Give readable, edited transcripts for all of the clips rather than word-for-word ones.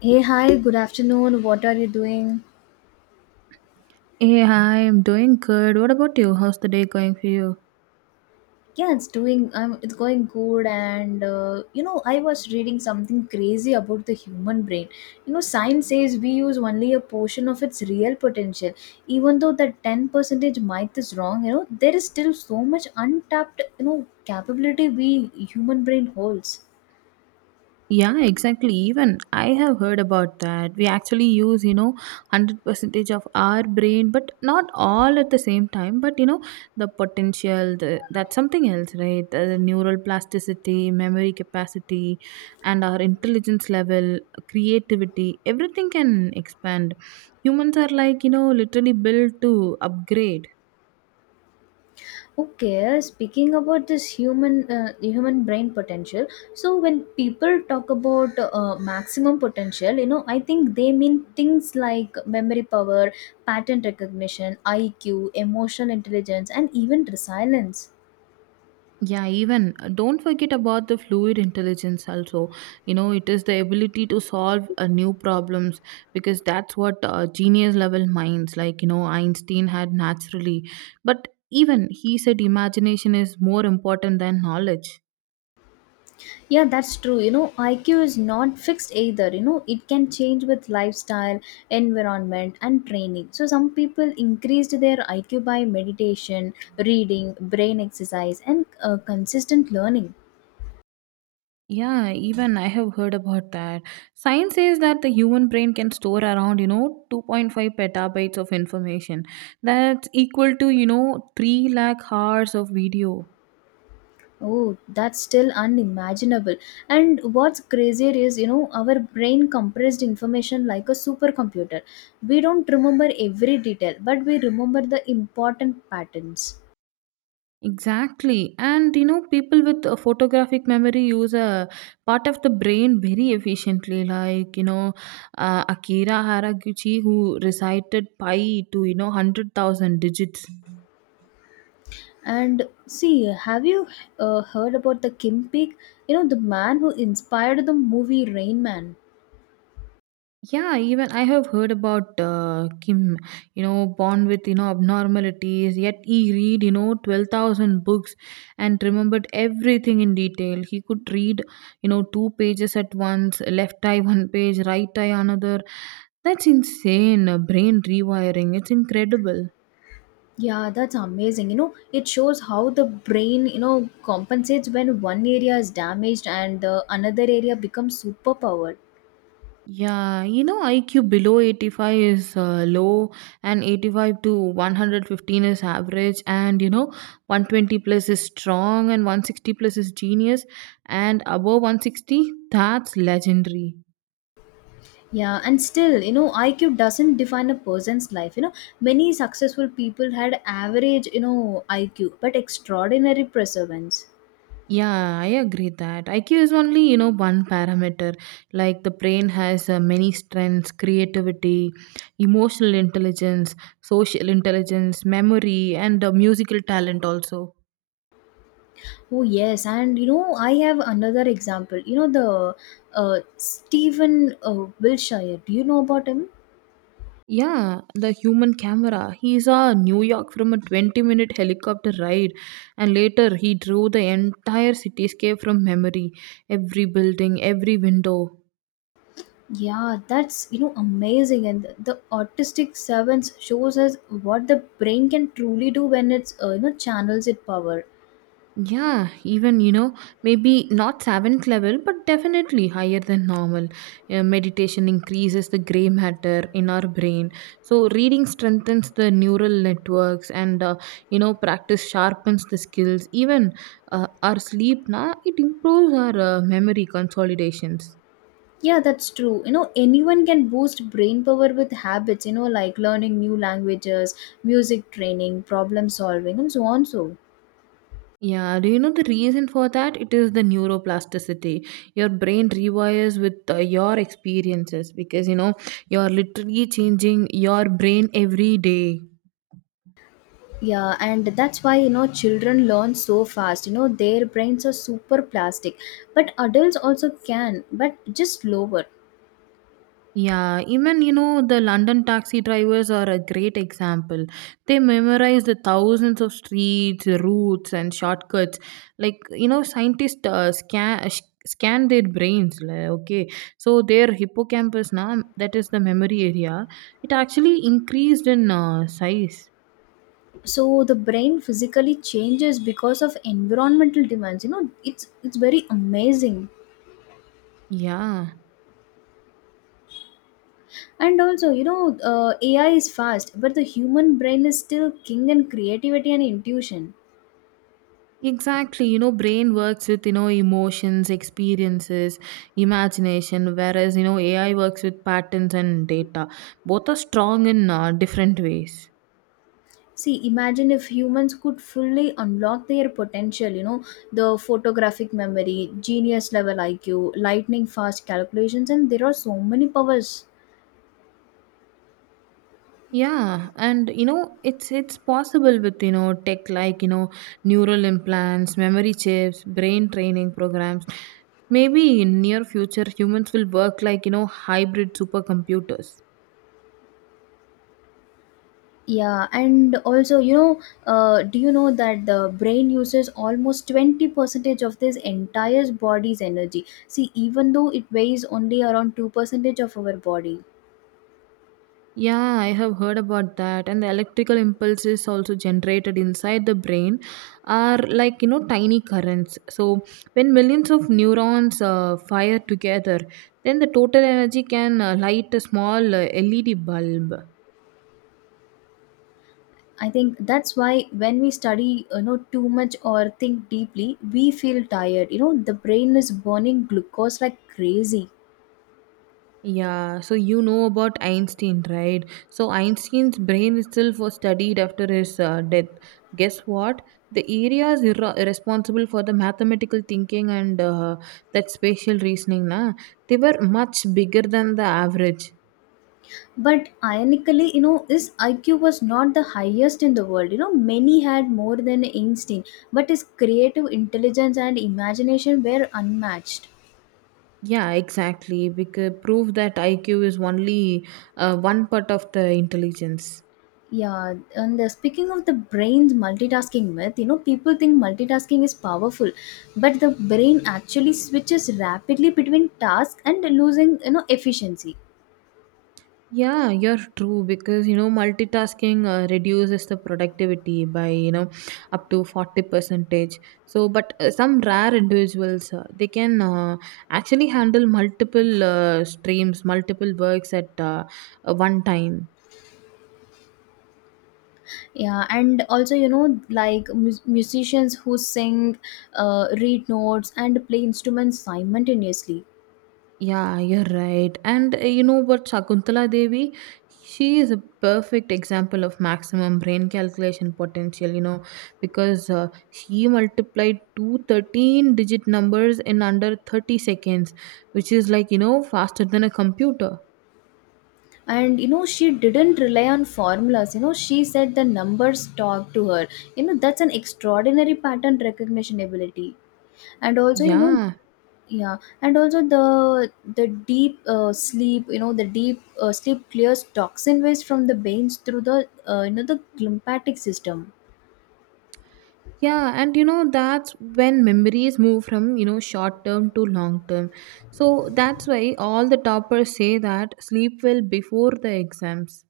Hey, hi, good afternoon. What are you doing? Hey, hi, I'm doing good. What about you? How's the day going for you? Yeah, it's going good. And I was reading something crazy about the human brain. Science says we use only a portion of its real potential. Even though that 10 percentage might is wrong, there is still so much untapped, capability we human brain holds. Yeah, exactly. Even I have heard about that. We actually use, 100 percentage of our brain, but not all at the same time. But, the potential, the, that's something else, right? The neural plasticity, memory capacity, and our intelligence level, creativity, everything can expand. Humans are like, you know, literally built to upgrade. Okay, speaking about this human brain potential, so when people talk about maximum potential, I think they mean things like memory power, pattern recognition, IQ, emotional intelligence, and even resilience. Yeah, even don't forget about the fluid intelligence also. You know, it is the ability to solve new problems because that's what genius level minds like, you know, Einstein had naturally. But even he said imagination is more important than knowledge. Yeah, that's true. IQ is not fixed either. It can change with lifestyle, environment, and training. So some people increased their IQ by meditation, reading, brain exercise, and consistent learning. Yeah, even I have heard about that. Science says that the human brain can store around, you know, 2.5 petabytes of information. That's equal to, you know, 3 lakh hours of video. Oh, that's still unimaginable. And what's crazier is, our brain compressed information like a supercomputer. We don't remember every detail, but we remember the important patterns. Exactly. And you know, people with a photographic memory use a part of the brain very efficiently. Like, Akira Haraguchi, who recited pi to, you know, 100,000 digits. And see, have you heard about the Kim Peek? The man who inspired the movie Rain Man. Yeah, even I have heard about Kim, you know, born with, you know, abnormalities, yet he read, you know, 12,000 books and remembered everything in detail. He could read, you know, two pages at once, left eye one page, right eye another. That's insane. Brain rewiring. It's incredible. Yeah, that's amazing. It shows how the brain, compensates when one area is damaged and another area becomes superpower. Yeah, you know, IQ below 85 is low, and 85 to 115 is average, and you know, 120 plus is strong, and 160 plus is genius, and above 160, that's legendary. Yeah, and still, IQ doesn't define a person's life. Many successful people had average, IQ, but extraordinary perseverance. Yeah, I agree that IQ is only, you know, one parameter. Like the brain has many strengths: creativity, emotional intelligence, social intelligence, memory, and musical talent also. Oh, yes. And I have another example. The Stephen Wilshire. Do you know about him? Yeah, the human camera. He saw New York from a 20-minute helicopter ride, and later he drew the entire cityscape from memory, every building, every window. Yeah, that's, amazing. And the autistic savants shows us what the brain can truly do when it's, channels its power. Yeah, even you know, maybe not seventh level, but definitely higher than normal. Meditation increases the gray matter in our brain, so reading strengthens the neural networks, and you know, practice sharpens the skills. Even our sleep, na, it improves our memory consolidations. Yeah, that's true. Anyone can boost brain power with habits, like learning new languages, music training, problem solving, and so on. So, Yeah, do you know the reason for that? It is the neuroplasticity. Your brain rewires with your experiences because you know you're literally changing your brain every day. yeah, and that's why, children learn so fast. Their brains are super plastic, but adults also can, but just slower. Yeah, even you know, the London taxi drivers are a great example. They memorize the thousands of streets, routes, and shortcuts. Like, you know, scientists scan their brains. Like, okay, so their hippocampus, now that is the memory area, it actually increased in size. So, the brain physically changes because of environmental demands. It's very amazing. Yeah. And also, AI is fast, but the human brain is still king in creativity and intuition. Exactly, you know, brain works with you know emotions, experiences, imagination, whereas you know AI works with patterns and data. Both are strong in different ways. See, imagine if humans could fully unlock their potential, the photographic memory, genius level IQ, lightning fast calculations, and there are so many powers. Yeah, and you know it's possible with you know tech like you know neural implants, memory chips, brain training programs. Maybe in near future humans will work like you know hybrid supercomputers. Yeah, and also, do you know that the brain uses almost 20 percentage of this entire body's energy? See, even though it weighs only around 2 percentage of our body. Yeah, I have heard about that. And the electrical impulses also generated inside the brain are like, you know, tiny currents. So when millions of neurons fire together, then the total energy can light a small LED bulb. I think that's why when we study, too much or think deeply, we feel tired. The brain is burning glucose like crazy. Yeah, so you know about Einstein, right? So Einstein's brain itself was studied after his death. Guess what? The areas responsible for the mathematical thinking and that spatial reasoning, na, they were much bigger than the average. But ironically, his IQ was not the highest in the world. Many had more than Einstein, but his creative intelligence and imagination were unmatched. Yeah, exactly. We could prove that IQ is only one part of the intelligence. Yeah, and speaking of the brain's multitasking myth, people think multitasking is powerful, but the brain actually switches rapidly between tasks and losing, efficiency. Yeah, you're true because you know multitasking reduces the productivity by you know up to 40 percentage. So, but some rare individuals they can actually handle multiple streams, multiple works at one time. Yeah, and also, like musicians who sing, read notes, and play instruments simultaneously. Yeah, you're right. And you know what, Shakuntala Devi, she is a perfect example of maximum brain calculation potential, you know, because she multiplied two 13 digit numbers in under 30 seconds, which is like, you know, faster than a computer. And she didn't rely on formulas, she said the numbers talk to her. That's an extraordinary pattern recognition ability, and also, Yeah. Yeah, and also the deep sleep clears toxin waste from the veins through the the lymphatic system. Yeah, and you know that's when memories move from, you know, short term to long term. So that's why all the toppers say that sleep well before the exams.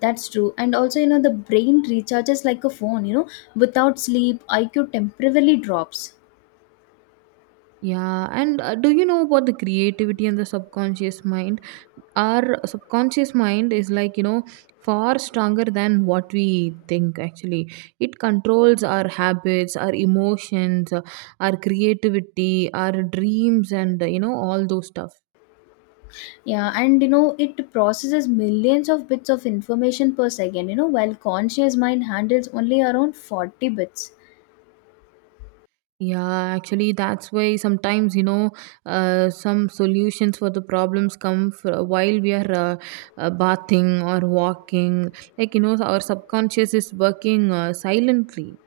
That's true, and also the brain recharges like a phone. Without sleep, IQ temporarily drops. Yeah, and do you know about the creativity and the subconscious mind? Our subconscious mind is like, you know, far stronger than what we think actually. It controls our habits, our emotions, our creativity, our dreams, and, you know, all those stuff. Yeah, and it processes millions of bits of information per second. While conscious mind handles only around 40 bits. Yeah, actually, that's why sometimes, some solutions for the problems come while we are bathing or walking. Like, you know, our subconscious is working silently.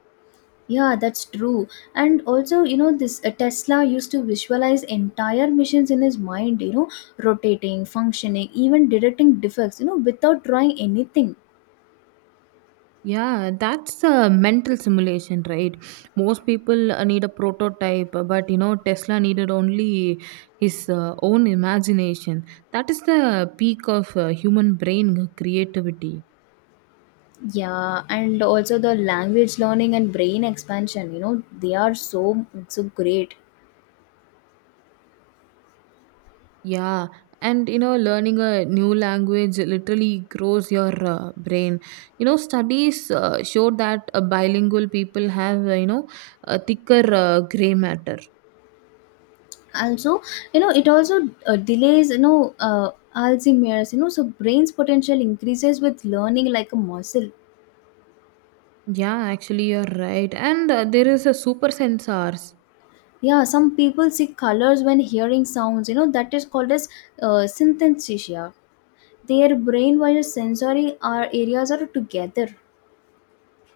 Yeah, that's true. And also, this Tesla used to visualize entire missions in his mind, rotating, functioning, even detecting defects, without drawing anything. Yeah, that's a mental simulation, right? Most people need a prototype, but, you know, Tesla needed only his own imagination. That is the peak of human brain creativity. Yeah, and also the language learning and brain expansion, they are so great. Yeah, and you know, learning a new language literally grows your brain. You know, studies show that bilingual people have, you know, a thicker gray matter. Also, it also delays, Alzheimer's, so brain's potential increases with learning like a muscle. Yeah, actually, you're right. And there is a super sensors. Yeah, some people see colors when hearing sounds. That is called as synesthesia. Their brain wires sensory are areas are together.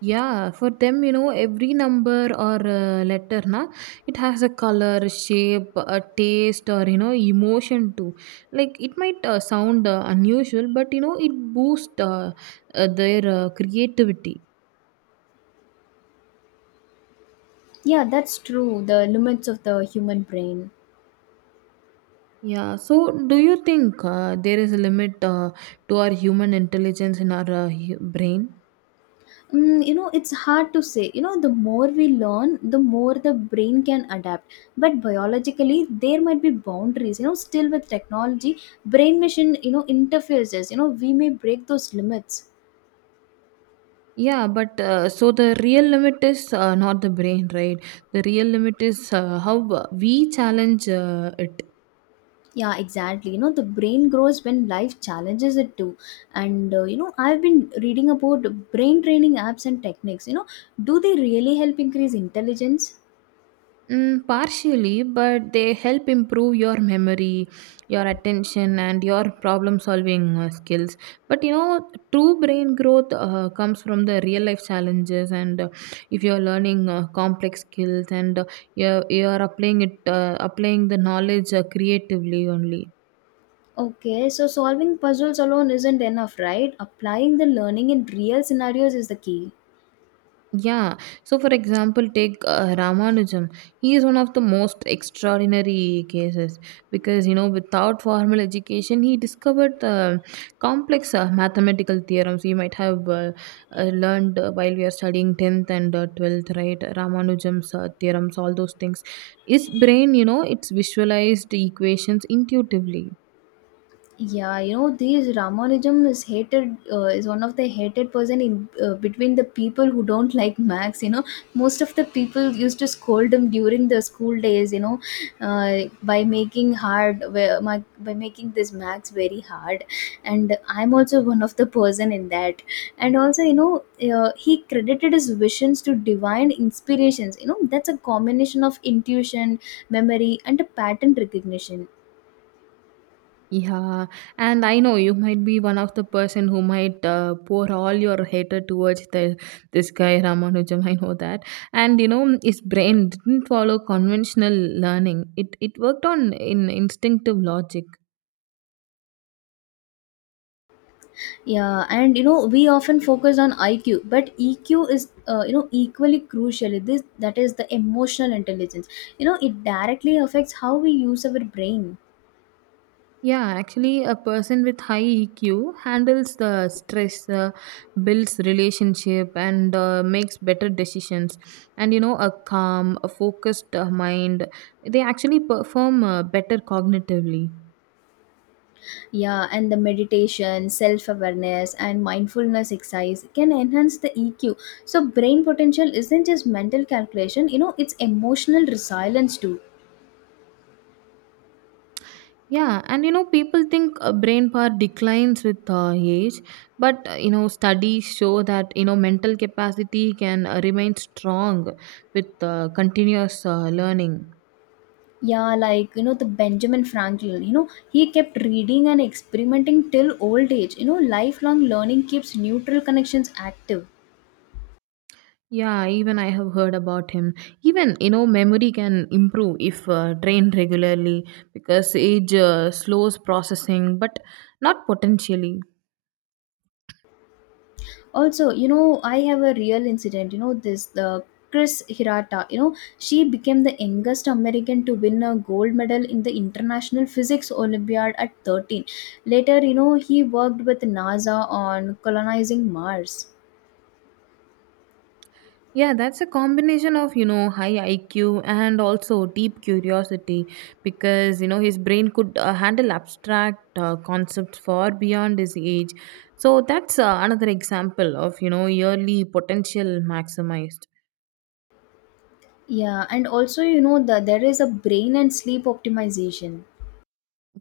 Yeah, for them, you know, every number or letter, na, it has a color, shape, a taste, or you know, emotion too. Like it might sound unusual, but you know, it boosts their creativity. Yeah, that's true. The limits of the human brain. Yeah. So, do you think there is a limit to our human intelligence in our brain? Mm, it's hard to say. The more we learn, the more the brain can adapt. But biologically, there might be boundaries. Still with technology, brain machine. Interfaces. We may break those limits. Yeah, but so the real limit is not the brain, right? The real limit is how we challenge it. Yeah, exactly. The brain grows when life challenges it too. And I've been reading about brain training apps and techniques. Do they really help increase intelligence? Mm, partially, but they help improve your memory, your attention, and your problem solving skills. But you know, true brain growth comes from the real life challenges, and if you're learning complex skills and you're applying applying the knowledge creatively only. Okay, so solving puzzles alone isn't enough, right? Applying the learning in real scenarios is the key. Yeah. So, for example, take Ramanujan. He is one of the most extraordinary cases because, you know, without formal education, he discovered the complex mathematical theorems we might have learned while we are studying 10th and 12th, right? Ramanujan's theorems, all those things. His brain, you know, it's visualized equations intuitively. Yeah, these Ramanujan is one of the hated person in between the people who don't like Max. Most of the people used to scold him during the school days. By making hard, by making this Max very hard, and I'm also one of the person in that. And also, he credited his visions to divine inspirations. That's a combination of intuition, memory, and a pattern recognition. Yeah, and I know you might be one of the person who might pour all your hatred towards this guy Ramanujam. I know that, and you know his brain didn't follow conventional learning. It worked on in instinctive logic. Yeah, and we often focus on IQ, but EQ is equally crucial. This that is the emotional intelligence. It directly affects how we use our brain. Yeah, actually, a person with high EQ handles the stress, builds relationship, and makes better decisions. And you know, a calm, a focused mind, they actually perform better cognitively. Yeah, and the meditation, self awareness, and mindfulness exercise can enhance the EQ. So brain potential isn't just mental calculation. It's emotional resilience too. Yeah, and you know, people think brain power declines with age, but you know, studies show that you know mental capacity can remain strong with continuous learning. Yeah, like the Benjamin Franklin, he kept reading and experimenting till old age. Lifelong learning keeps neutral connections active. Yeah, even I have heard about him. Even you know, memory can improve if trained regularly because age slows processing, but not potentially. Also, I have a real incident, this the Chris Hirata, she became the youngest American to win a gold medal in the International Physics Olympiad at 13. Later, he worked with NASA on colonizing Mars. Yeah, that's a combination of, you know, high IQ and also deep curiosity because, you know, his brain could handle abstract concepts far beyond his age. So that's another example of, you know, yearly potential maximized. Yeah, and also, there is a brain and sleep optimization.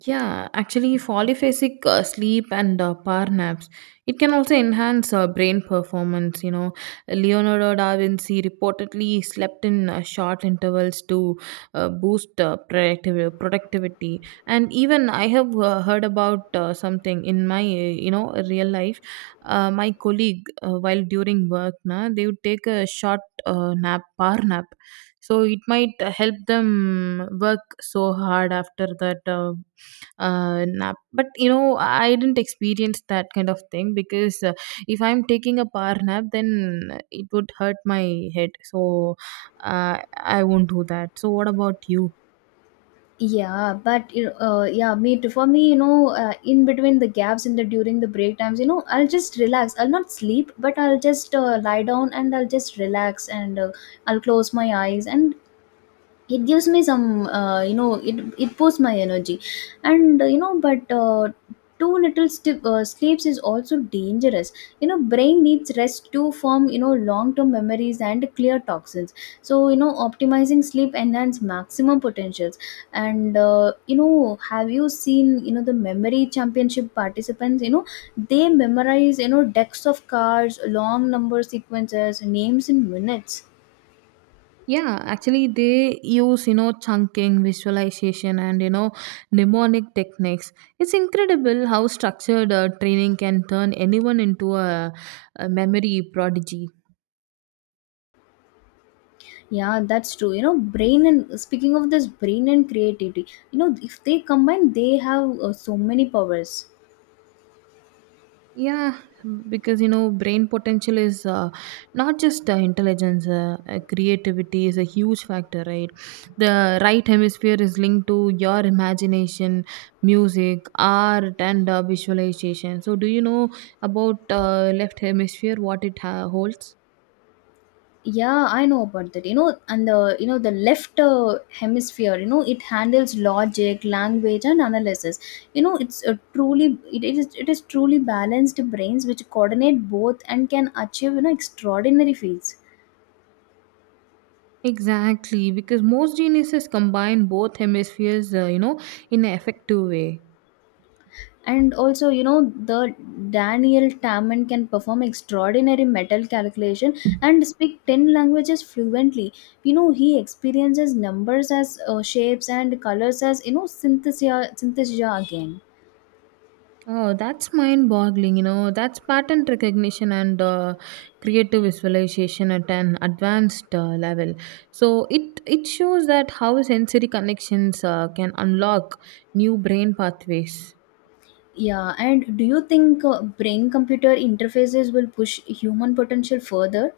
Yeah, actually, polyphasic sleep and power naps, it can also enhance brain performance. You know, Leonardo da Vinci reportedly slept in short intervals to boost productivity. And even I have heard about something in my you know real life. My colleague, while during work, na, they would take a short nap, power nap, so it might help them work so hard after that nap. But you know, I didn't experience that kind of thing because if I'm taking a power nap, then it would hurt my head. So I won't do that. So what about you? Yeah, but you know, yeah, me too. For me, in between the gaps in the during the break times, I'll just relax. I'll not sleep, but I'll just lie down and I'll just relax, and I'll close my eyes and it gives me some you know it it boosts my energy and but too little sleeps is also dangerous. Brain needs rest to form long term memories and clear toxins. So optimizing sleep enhance maximum potentials. And have you seen the memory championship participants? They memorize decks of cards, long number sequences, names in minutes. Yeah, actually, they use, you know, chunking, visualization, and, you know, mnemonic techniques. It's incredible how structured training can turn anyone into a memory prodigy. Yeah, that's true. Brain, and speaking of this brain and creativity, if they combine, they have so many powers. Yeah, because you know, brain potential is not just intelligence, creativity is a huge factor, right? The right hemisphere is linked to your imagination, music, art, and visualization. So, do you know about left hemisphere, what it holds? Yeah, I know about that. And the left hemisphere, it handles logic, language, and analysis. It's a truly it, it is truly balanced brains which coordinate both and can achieve extraordinary feats. Exactly, because most geniuses combine both hemispheres, you know, in an effective way. And also the Daniel Tamman can perform extraordinary metal calculation and speak 10 languages fluently. He experiences numbers as shapes and colors as synthesia again. Oh, that's mind boggling. You know, that's pattern recognition and creative visualization at an advanced level. So it shows that how sensory connections can unlock new brain pathways. Yeah, and do you think brain computer interfaces will push human potential further?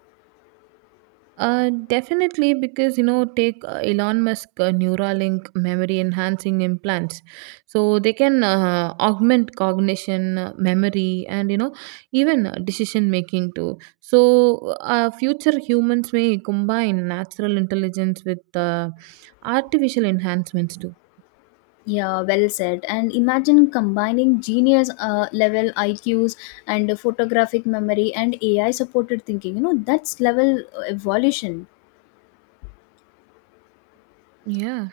Definitely, because you know, take Elon Musk Neuralink memory enhancing implants, so they can augment cognition, memory, and you know, even decision making too. So, future humans may combine natural intelligence with artificial enhancements too. Yeah, well said. And imagine combining genius level IQs and photographic memory and AI supported thinking. That's level evolution. Yeah.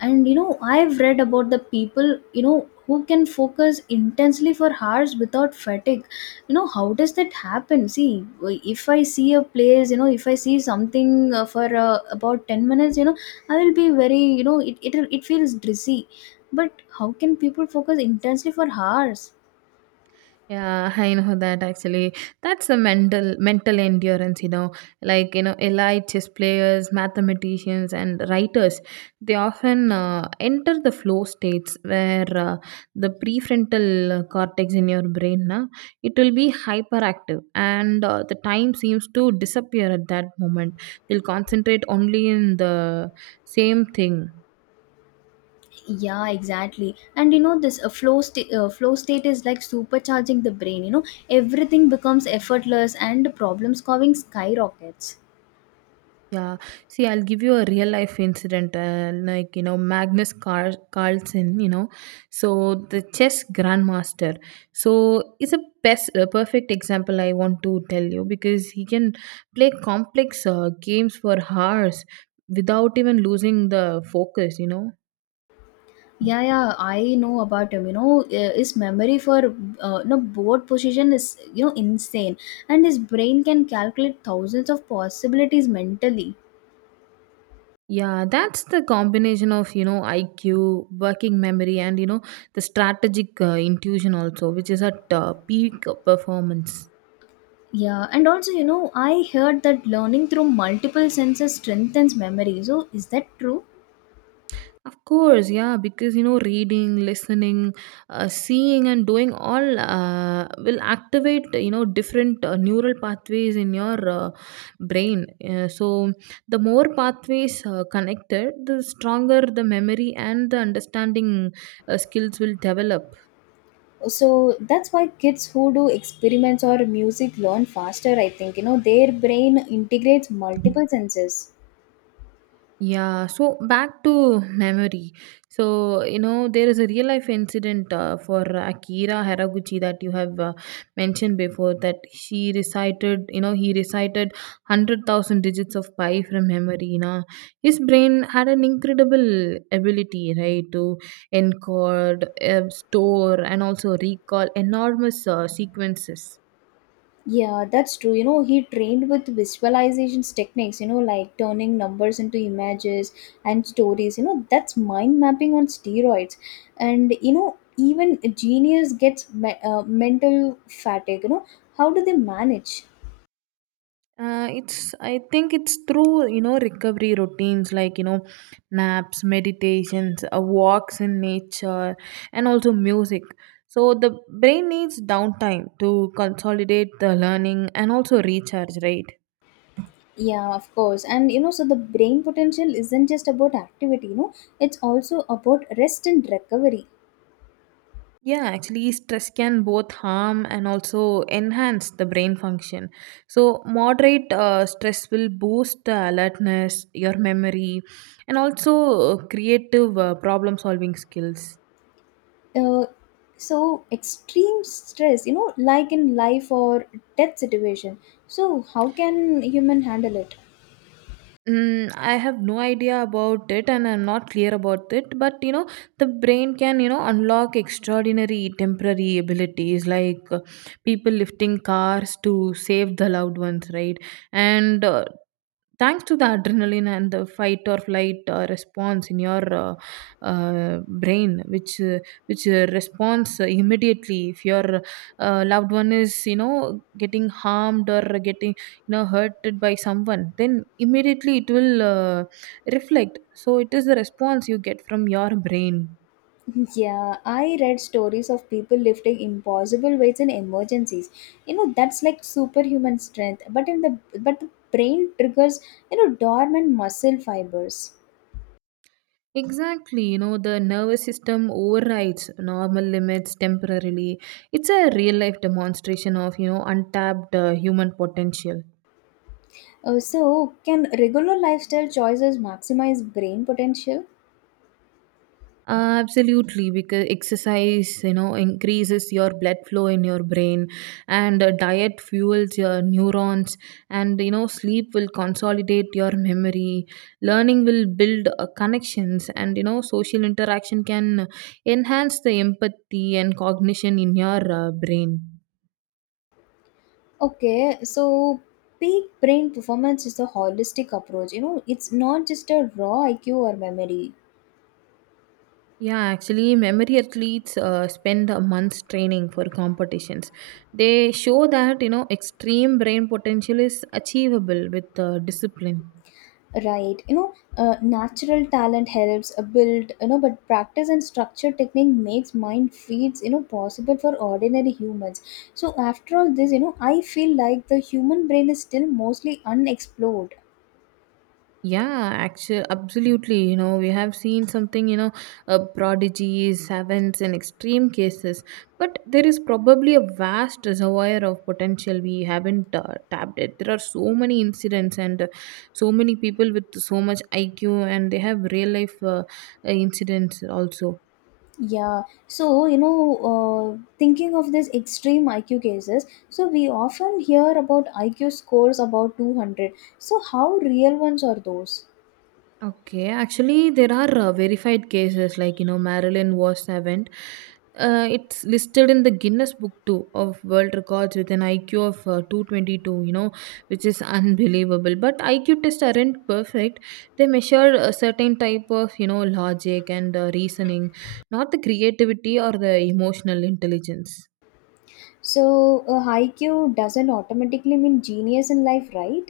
And I've read about the people, who can focus intensely for hours without fatigue. How does that happen? See, if I see a place, if I see something for about 10 minutes, I will be very, it feels dizzy. But how can people focus intensely for hours? Yeah, I know that actually. That's a mental endurance, you know. Like, elite chess players, mathematicians and writers, they often enter the flow states where the prefrontal cortex in your brain, it will be hyperactive and the time seems to disappear at that moment. They'll concentrate only in the same thing. Yeah, exactly. And this flow state is like supercharging the brain. Everything becomes effortless and problem solving skyrockets. Yeah, see, I'll give you a real life incident, like you know Carlsen, you know, so the chess grandmaster. So it's a perfect example I want to tell you because he can play complex games for hours without even losing the focus. You know, Yeah, yeah, I know about him. His memory for board position is insane, and his brain can calculate thousands of possibilities mentally. yeah, that's the combination of you know IQ, working memory, and you know the strategic intuition also, which is at peak performance. Yeah, and also I heard that learning through multiple senses strengthens memory. So is that true? Of course, yeah, because you know, reading, listening, seeing, and doing all will activate you know different neural pathways in your brain. So, the more pathways connected, the stronger the memory and the understanding skills will develop. So that's why kids who do experiments or music learn faster. I think their brain integrates multiple senses. Yeah, so back to memory. So, you know, there is a real life incident for Akira Haraguchi that you have mentioned before that she recited, you know, he recited 100,000 digits of pi from memory. You know, his brain had an incredible ability, right, to encode, store, and also recall enormous sequences. Yeah, that's true. He trained with visualizations techniques, like turning numbers into images and stories. That's mind mapping on steroids. And even a genius gets mental fatigue. How do they manage? It's I think it's through you know recovery routines like you know naps, meditations, walks in nature, and also music. So the brain needs downtime to consolidate the learning and also recharge, right? Yeah, of course. And so the brain potential isn't just about activity, it's also about rest and recovery. Yeah, actually, stress can both harm and also enhance the brain function. So, moderate stress will boost the alertness, your memory, and also creative problem solving skills. Uh, so extreme stress, like in life or death situation. So how can human handle it? Mm, I have no idea about it and I'm not clear about it. But you know, the brain can, you know, unlock extraordinary temporary abilities like people lifting cars to save the loved ones, right? And thanks to the adrenaline and the fight or flight response in your brain, which responds immediately if your loved one is, you know, getting harmed or getting you know hurted by someone, then immediately it will reflect. So it is the response you get from your brain. Yeah, I read stories of people lifting impossible weights in emergencies. That's like superhuman strength. But in the but the brain triggers, dormant muscle fibers. Exactly, you know, the nervous system overrides normal limits temporarily. It's a real life demonstration of you know untapped human potential. So, can regular lifestyle choices maximize brain potential? Absolutely, because exercise, you know, increases your blood flow in your brain, and diet fuels your neurons, and you know, sleep will consolidate your memory. Learning will build connections, and you know, social interaction can enhance the empathy and cognition in your brain. Okay, so peak brain performance is a holistic approach. It's not just a raw IQ or memory, Yeah, actually, memory athletes spend a month's training for competitions. They show that you know extreme brain potential is achievable with discipline. right? Natural talent helps build, but practice and structure technique makes mind feeds, possible for ordinary humans. So, after all this, I feel like the human brain is still mostly unexplored. Yeah, actually, absolutely. You know, we have seen something. You know, prodigies, savants, and extreme cases. But there is probably a vast reservoir of potential we haven't tapped it. There are so many incidents and so many people with so much IQ, and they have real life incidents also. Yeah, so thinking of this extreme IQ cases, so we often hear about IQ scores about 200. So, how real ones are those? Okay, actually, there are verified cases like you know Marilyn was seventh. It's listed in the Guinness Book too of World Records with an IQ of 222. You know, which is unbelievable. But IQ tests aren't perfect. They measure a certain type of you know logic and reasoning, not the creativity or the emotional intelligence. So, a IQ doesn't automatically mean genius in life, right?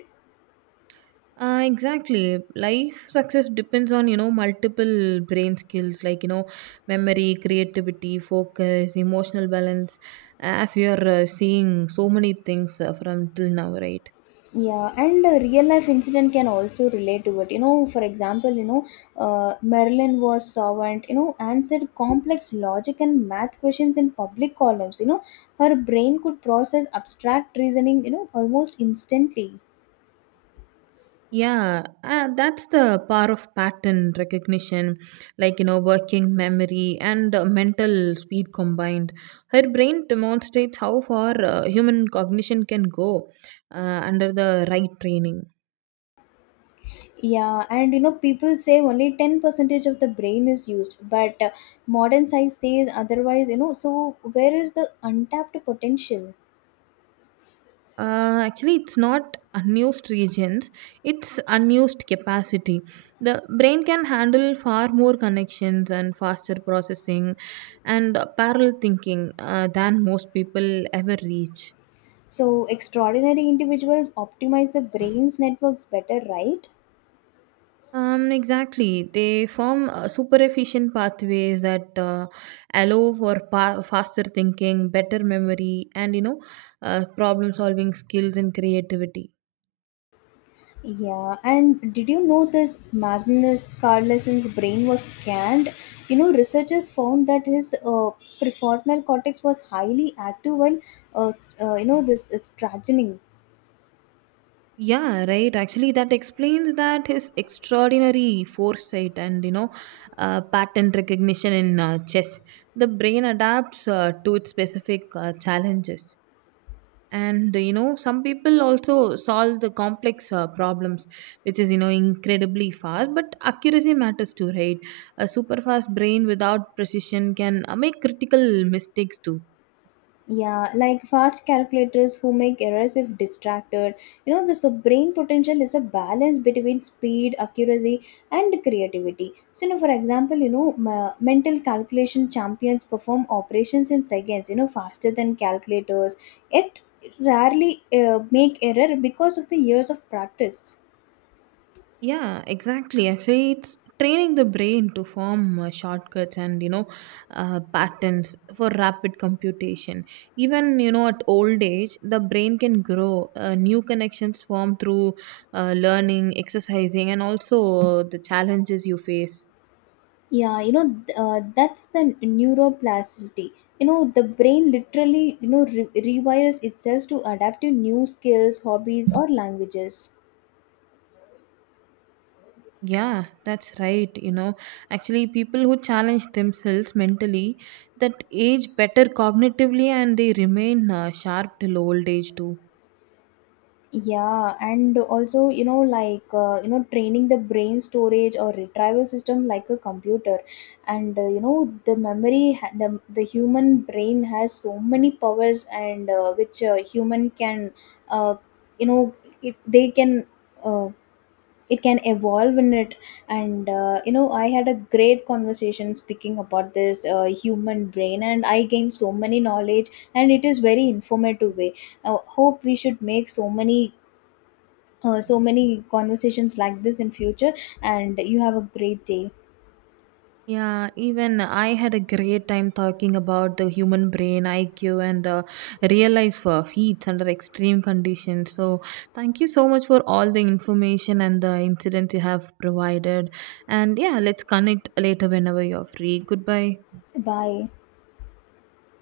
Exactly. Life success depends on, you know, multiple brain skills like, you know, memory, creativity, focus, emotional balance, as we are seeing so many things from till now, right? Yeah, and a real life incident can also relate to it. For example, Marilyn was servant, answered complex logic and math questions in public columns. Her brain could process abstract reasoning, almost instantly. Yeah, that's the power of pattern recognition, like, you know, working memory and mental speed combined. Her brain demonstrates how far human cognition can go uh, under the right training. Yeah, and people say only 10% of the brain is used, but modern science says otherwise, so where is the untapped potential? Actually, it's not unused regions, it's unused capacity. The brain can handle far more connections and faster processing and parallel thinking than most people ever reach. So, extraordinary individuals optimize the brain's networks better, right? Exactly. They form super efficient pathways that allow for faster thinking, better memory, and you know, problem solving skills and creativity. Yeah, and did you know this Magnus Carlsen's brain was scanned? Researchers found that his prefrontal cortex was highly active while, this is stratening. Yeah, right. Actually, that explains that his extraordinary foresight and you know, pattern recognition in chess. The brain adapts to its specific challenges, and you know, some people also solve the complex problems, which is you know incredibly fast. But accuracy matters too, right? A super fast brain without precision can make critical mistakes too. Yeah, like fast calculators who make errors if distracted. This the brain potential is a balance between speed, accuracy, and creativity. So, for example, mental calculation champions perform operations in seconds. Faster than calculators. Yet, rarely make error because of the years of practice. Yeah, exactly. Actually, it's training the brain to form shortcuts and you know patterns for rapid computation. Even you know at old age, the brain can grow. New connections form through learning, exercising, and also the challenges you face. Yeah, that's the neuroplasticity. The brain literally, rewires itself to adapt to new skills, hobbies, or languages. Yeah, that's right. You know, actually, people who challenge themselves mentally that age better cognitively, and they remain sharp till old age too. Yeah, and also, like, training the brain storage or retrieval system like a computer. And, the memory, the human brain has so many powers, and which human can, uh, you know, they can. um it can evolve in it. And I had a great conversation speaking about this human brain, and I gained so many knowledge and it is very informative way. I hope we should make so many so many conversations like this in future. And you have a great day. Yeah, even I had a great time talking about the human brain, IQ, and real life heats under extreme conditions. So, thank you so much for all the information and the incidents you have provided. And yeah, let's connect later whenever you're free. Goodbye. Bye.